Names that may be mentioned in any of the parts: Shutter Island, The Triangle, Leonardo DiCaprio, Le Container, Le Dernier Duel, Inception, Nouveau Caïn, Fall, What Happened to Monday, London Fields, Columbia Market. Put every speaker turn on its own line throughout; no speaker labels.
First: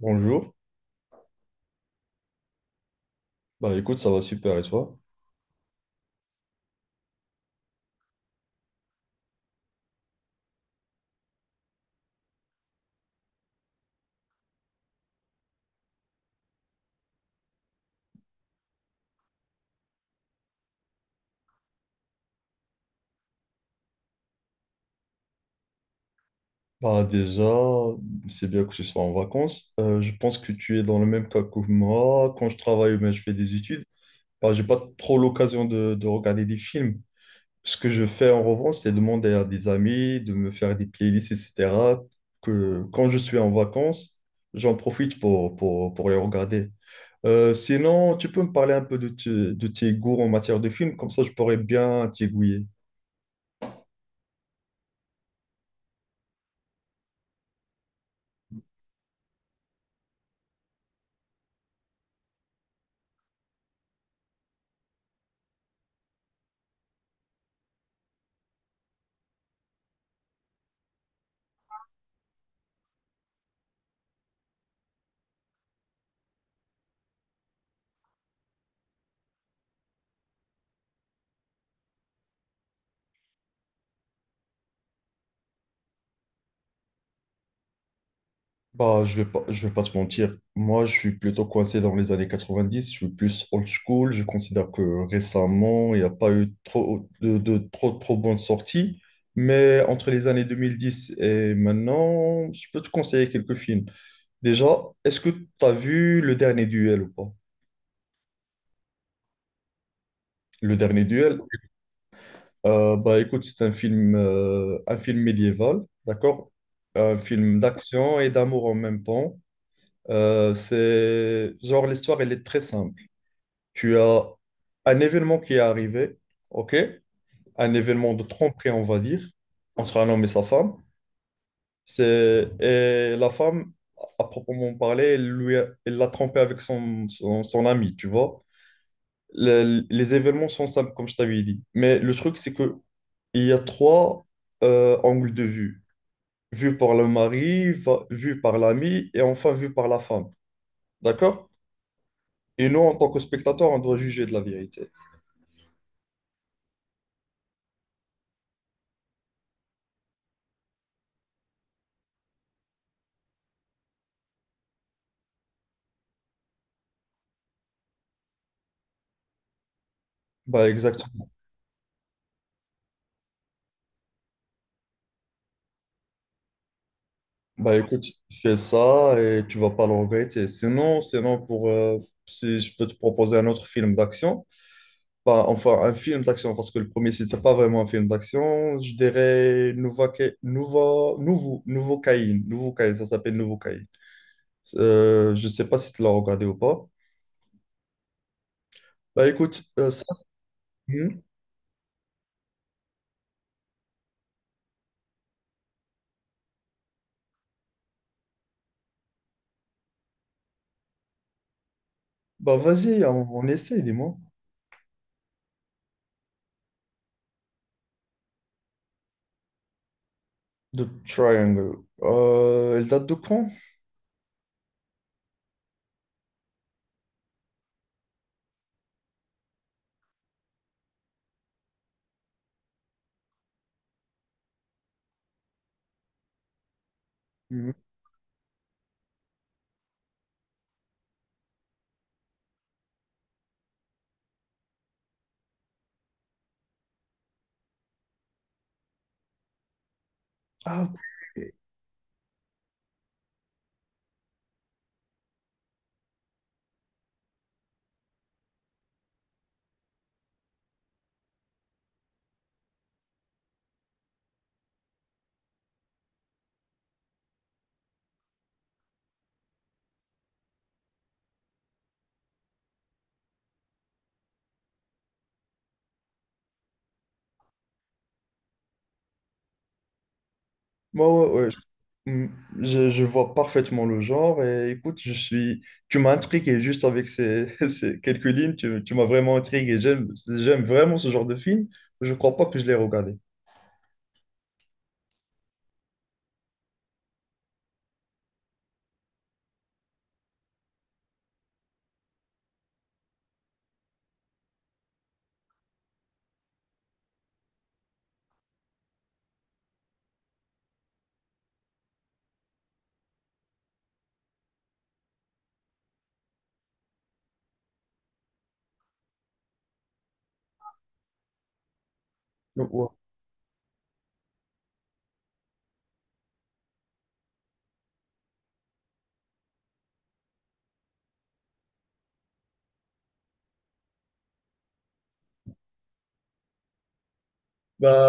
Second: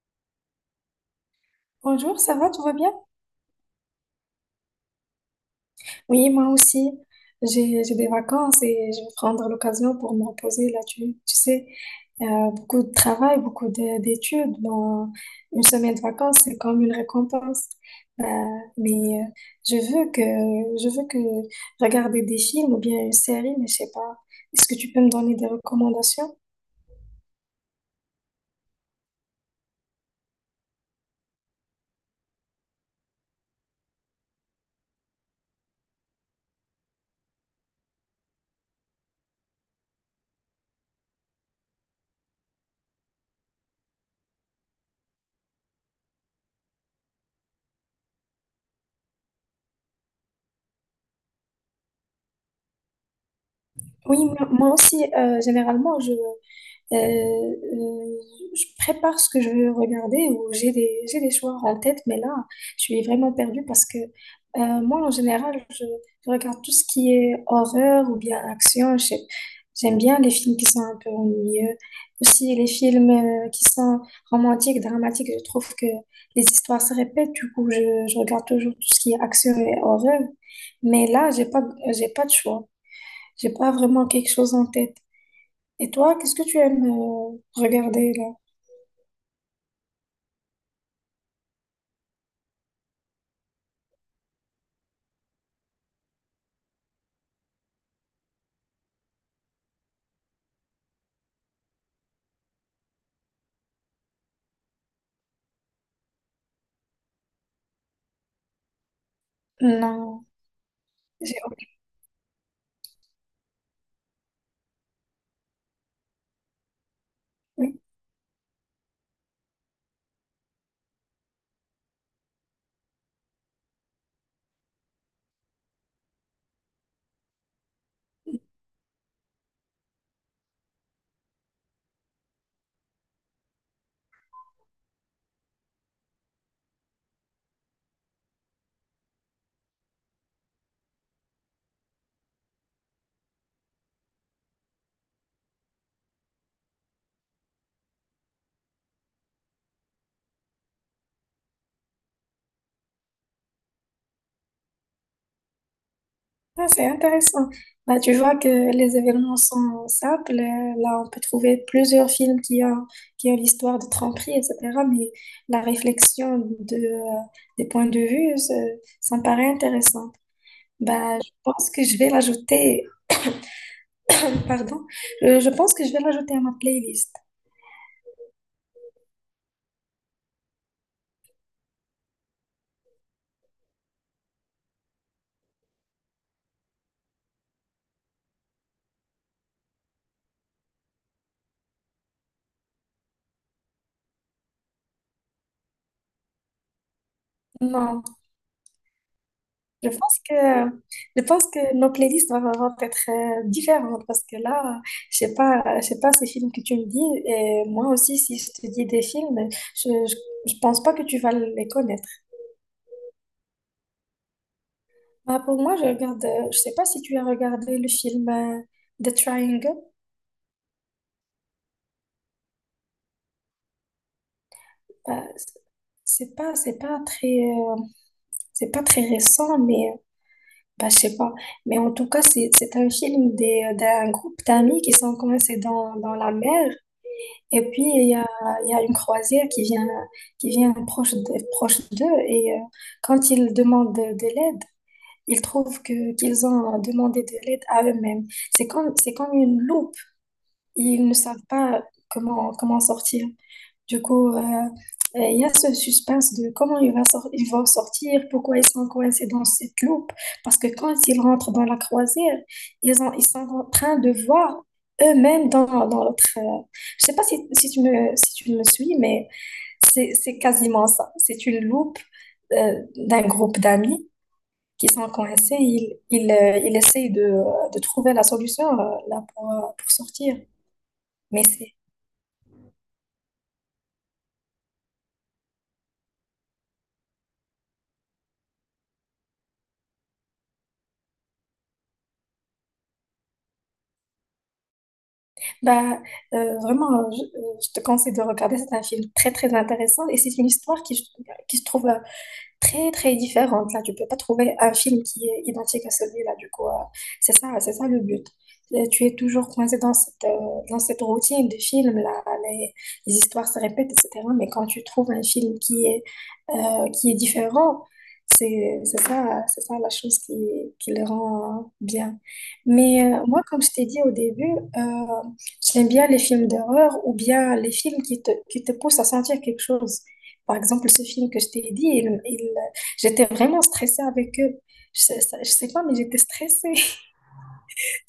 Bonjour.
Bonjour, ça va, tout va bien?
Bah écoute, ça va super et toi?
Oui, moi aussi. J'ai des vacances et je vais prendre l'occasion pour me reposer là. Tu sais, beaucoup de travail, d'études. Bon, une semaine de vacances, c'est comme une récompense. Euh, mais euh, je veux que je veux que regarder des films ou bien une série, mais je sais pas. Est-ce que tu peux me donner des recommandations?
Bah déjà, c'est bien que tu sois en vacances. Je pense que tu es dans le même cas que moi. Quand je travaille, ou mais je fais des études, bah j'ai pas trop l'occasion de regarder des films. Ce que je fais en revanche, c'est demander à des amis de me faire des playlists, etc. Que quand je suis en vacances, j'en profite pour les regarder. Sinon, tu peux me parler un peu de, de tes goûts en matière de films, comme ça je pourrais bien t'aiguiller.
Oui, moi aussi, généralement, Euh, euh, je prépare ce que je veux regarder ou j'ai des choix en tête, mais là, je suis vraiment perdue parce que moi, en général, je regarde tout ce qui est horreur ou bien action. J'aime bien les films qui sont un peu ennuyeux. Aussi, les films qui sont romantiques, dramatiques, je trouve que les histoires se répètent. Du coup, je regarde toujours tout ce qui est action et horreur. Mais là, j'ai pas de choix. J'ai pas vraiment quelque chose en tête. Et toi, qu'est-ce que tu aimes regarder là?
Bah, je vais pas te mentir. Moi, je suis plutôt coincé dans les années 90. Je suis plus old school. Je considère que récemment, il n'y a pas eu trop de trop bonnes sorties. Mais entre les années 2010 et maintenant, je peux te conseiller quelques films. Déjà, est-ce que tu as vu Le Dernier Duel ou pas?
Non,
Le Dernier
j'ai
Duel, bah, écoute, c'est un un film médiéval, d'accord? Un film
oui.
d'action et d'amour en même temps. C'est genre l'histoire, elle est très simple. Tu as un événement qui est arrivé, ok? Un événement de tromperie, on va dire, entre un homme et sa femme. C'est, et la femme, à proprement parler, elle l'a trompé avec son ami, tu vois? Le- les événements sont simples, comme je t'avais dit. Mais le truc, c'est que il y a trois angles de vue. Vu par le mari, vu par l'ami et enfin vu par la femme. D'accord? Et nous, en tant que spectateurs, on doit juger de la vérité.
Ah, c'est intéressant. Bah, tu vois que les événements sont simples. Là, on peut trouver plusieurs films qui ont l'histoire de tromperie, etc. Mais la réflexion de des points de vue, ça me paraît intéressant.
Bah
Bah,
exactement.
je pense que je vais l'ajouter Pardon, je pense que je vais l'ajouter à ma playlist.
Bah écoute, fais ça et tu vas pas le regretter. Sinon pour si je peux te proposer un autre film d'action, bah enfin un film d'action parce que le premier c'était pas vraiment un film d'action, je dirais Nouveau Caïn, ça s'appelle Nouveau Caïn. Je sais pas si tu l'as regardé ou pas.
Non,
Bah écoute,
je
ça,
pense que
hmm.
je pense que nos playlists vont être différentes parce que là, je sais pas ces films que tu me dis et moi aussi si je te dis des films, je je, je pense pas que tu vas les connaître.
Bah vas-y, on essaie, dis-moi.
Bah, pour moi, je sais pas si tu as regardé le film The Triangle.
The Triangle. Elle date de quand?
Bah, c'est pas, c'est pas très, euh, c'est pas très récent, bah, je sais pas. Mais en tout cas, c'est un film d'un groupe d'amis qui sont coincés dans la mer. Et
Hmm.
puis, il y a une croisière qui vient proche d'eux. Et quand ils demandent de l'aide, ils trouvent qu'ils ont demandé de l'aide à eux-mêmes. C'est comme une loupe.
Ah,
Ils ne savent pas comment sortir. Du coup, il y a ce suspense de comment il va sor- ils vont sortir, pourquoi ils sont coincés dans cette loupe. Parce que quand ils rentrent dans la croisière, ils sont en train de voir eux-mêmes dans l'autre. Je sais pas si tu me suis, mais c'est quasiment ça. C'est une loupe d'un groupe d'amis qui sont coincés, ils essayent de trouver la solution pour sortir.
ouais, ouais,
Mais
ouais.
c'est.
Hmm. Je vois parfaitement le genre et écoute, je suis... Tu m'as intrigué juste avec ces, ces quelques lignes, tu m'as vraiment intrigué. J'aime vraiment ce genre de film. Je crois pas que je l'ai regardé.
Bah, je te conseille de regarder. C'est un film très, très intéressant et c'est une histoire qui se trouve très, très différente. Là, tu peux pas trouver un film qui est identique à celui-là. Du coup, c'est ça le but. Tu es toujours coincé dans cette routine de film, les histoires se répètent, etc. Mais quand tu trouves un film qui est différent. C'est ça la chose qui le rend bien.
Ouais.
Mais moi, comme je t'ai dit au début, euh, j'aime bien les films d'horreur ou bien les films qui te poussent à sentir quelque chose. Par exemple, ce film que je t'ai dit, j'étais vraiment stressée avec eux. Je sais pas, mais j'étais stressée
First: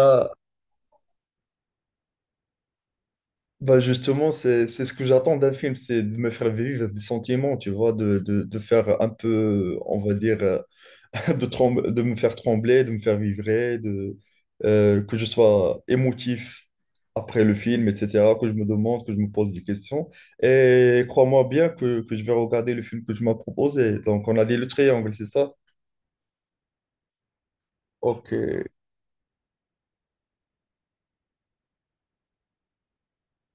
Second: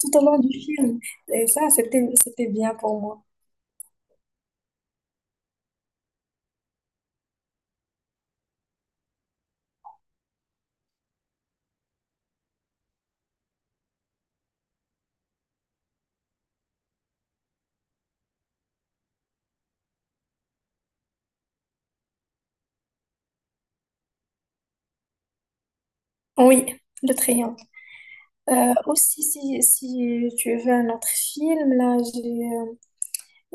tout au long du film. Et ça, c'était bien pour moi.
Bah justement, c'est ce que j'attends d'un film, c'est de me faire vivre des sentiments, tu vois, de faire un peu, on va dire, de me faire trembler, de me faire vibrer, que je sois émotif après le film, etc., que je me demande, que je me pose des questions. Et crois-moi bien que je vais regarder le film que tu m'as proposé. Donc, on a dit le triangle, c'est ça?
Oui, le triangle.
Ok,
Si, si tu veux un autre film, là, j'ai... euh,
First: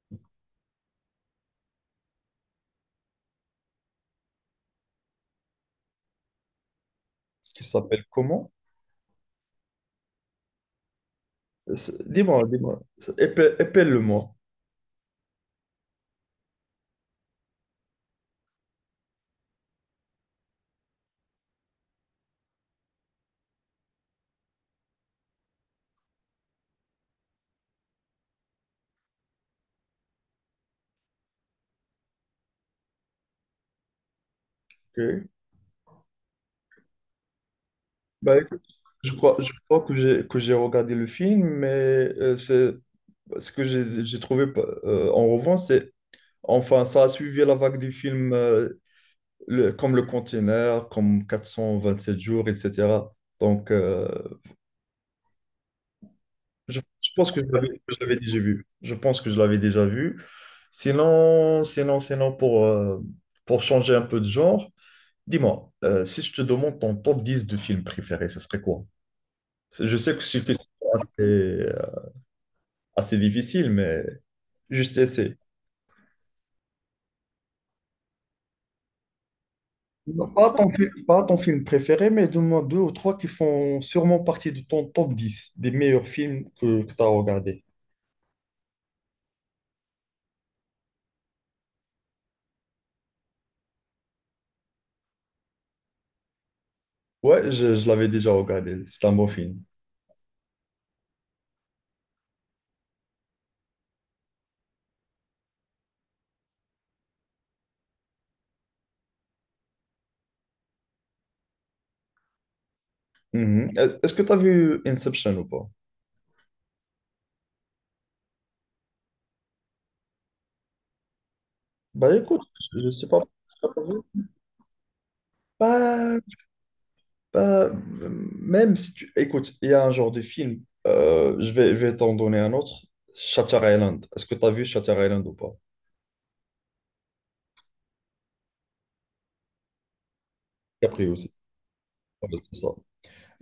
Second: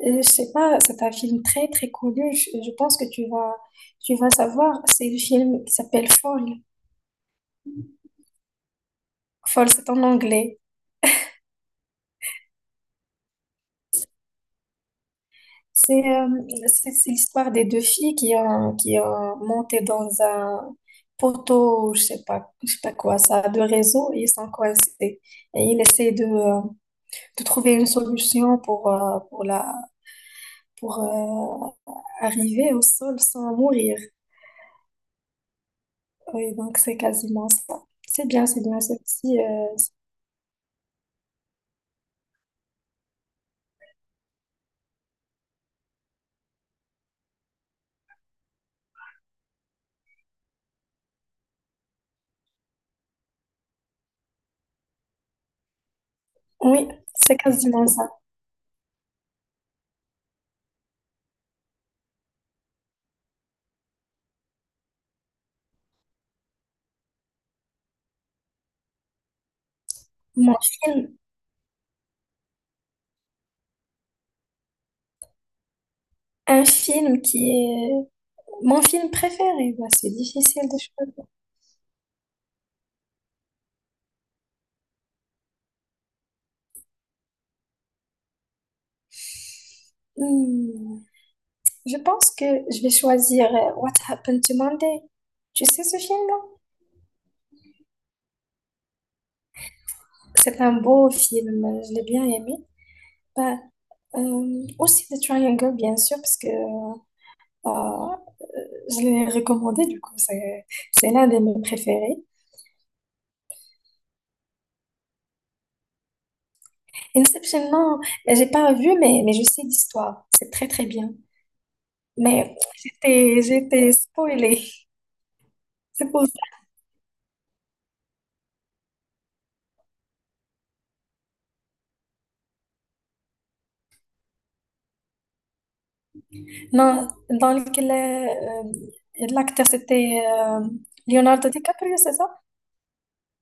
Euh, je sais pas, c'est un film très très connu. Je pense que tu vas savoir. C'est le film qui s'appelle Fall.
qui s'appelle comment?
Fall, c'est en anglais.
Dis-moi, épelle, épelle-le-moi.
C'est euh, c'est l'histoire des deux filles qui ont monté dans un poteau, je sais pas quoi, ça de réseau et ils sont coincés. Et ils essaient de trouver une solution pour arriver au sol sans mourir.
Ok.
Oui, donc c'est quasiment ça.
Bah, écoute,
C'est aussi
je crois que j'ai regardé le film, mais c'est ce que j'ai trouvé en revanche, c'est enfin ça a suivi la vague du film comme Le Container, comme 427 jours, etc. Donc euh, je,
oui,
je pense
c'est
que
quasiment
je
ça.
l'avais déjà vu. Je pense que je l'avais déjà vu. Sinon pour changer un peu de genre, dis-moi, si je te demande ton top 10 de films préférés, ça serait quoi? Je sais que c'est une
Mon
question
film,
assez... Ah, c'est difficile, mais juste essaie.
un film qui est mon film préféré, bah, c'est
Non, pas
difficile
ton,
de
pas
choisir.
ton film préféré, mais donne-moi deux ou trois qui font sûrement partie de ton top 10 des meilleurs films que tu as regardé.
Hmm, je pense que je vais choisir What Happened to Monday. Tu sais ce film-là?
Ouais, je l'avais déjà regardé. C'est un bon film.
C'est un beau film, je l'ai bien aimé. Bah, aussi The Triangle, bien sûr, parce que euh, je l'ai recommandé, du coup, c'est l'un de mes préférés.
Mhm. Est-ce que tu as vu Inception ou pas?
Inception, non, j'ai pas vu, mais je sais l'histoire. C'est très, très bien.
Bah écoute,
Mais
je sais pas.
j'étais spoilée. C'est
Pas,
pour ça.
pas, euh, même si tu... Écoute, il y a un genre de film, je vais t'en donner un autre, Shutter Island. Est-ce que tu as vu Shutter Island ou pas?
Non, dans lequel l'acteur c'était
Capri aussi.
Leonardo DiCaprio, c'est
Ouais,
ça?
c'est ça.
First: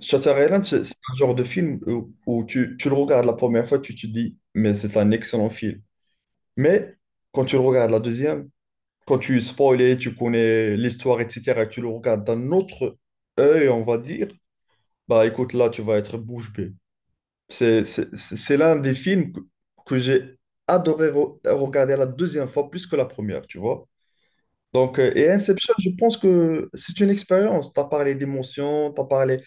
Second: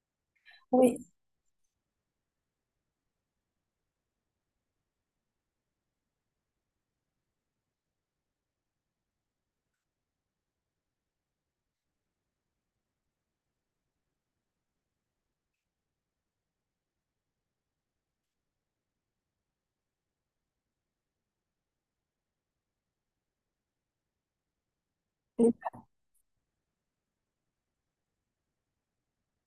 Shutter Island, c'est
Oui.
un genre de film où tu le regardes la première fois, tu te dis, mais c'est un excellent film. Mais quand tu le regardes la deuxième, quand tu es spoilé, tu connais l'histoire, etc., et tu le regardes d'un autre œil, on va dire, bah écoute, là, tu vas être bouche bée. C'est l'un des films que j'ai adoré regarder la deuxième fois plus que la première, tu vois. Donc, et Inception, je pense que c'est une expérience. Tu as parlé d'émotions, tu as parlé...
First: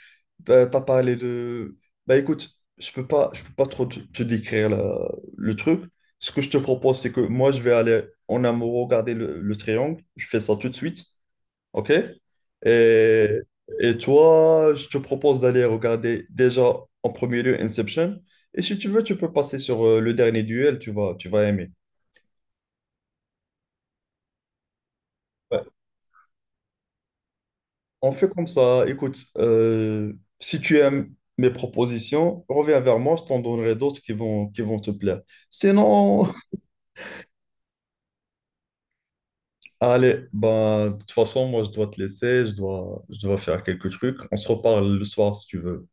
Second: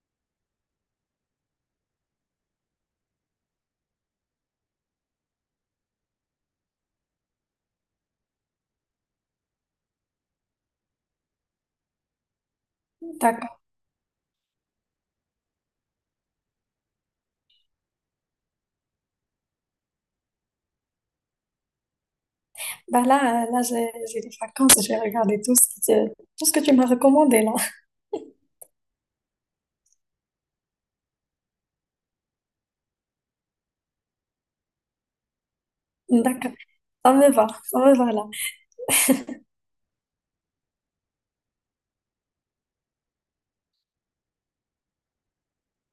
T'as parlé de... Bah écoute, je peux pas trop te décrire le truc. Ce que je te propose, c'est que moi, je vais aller en amont regarder le triangle. Je fais ça tout de suite, ok? Et,
D'accord.
et toi, je te propose d'aller regarder déjà en premier lieu Inception. Et si tu veux, tu peux passer sur le dernier duel, tu vas aimer.
Bah là, j'ai des vacances, je vais regarder
Ouais.
tout ce que tu m'as recommandé là.
On fait comme ça. Écoute, si tu aimes mes propositions, reviens vers moi, je t'en donnerai d'autres qui vont te plaire. Sinon,
D'accord. Ça me va là.
allez, ben, de toute façon, moi, je dois te laisser, je dois faire quelques trucs. On se reparle le soir si tu veux.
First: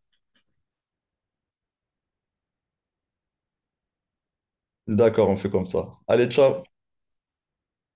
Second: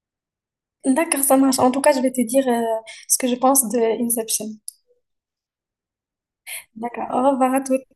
D'accord, ça marche. En tout cas, je vais te dire ce que je pense de Inception.
D'accord, on fait comme ça. Allez, ciao.
D'accord. Au revoir à tous.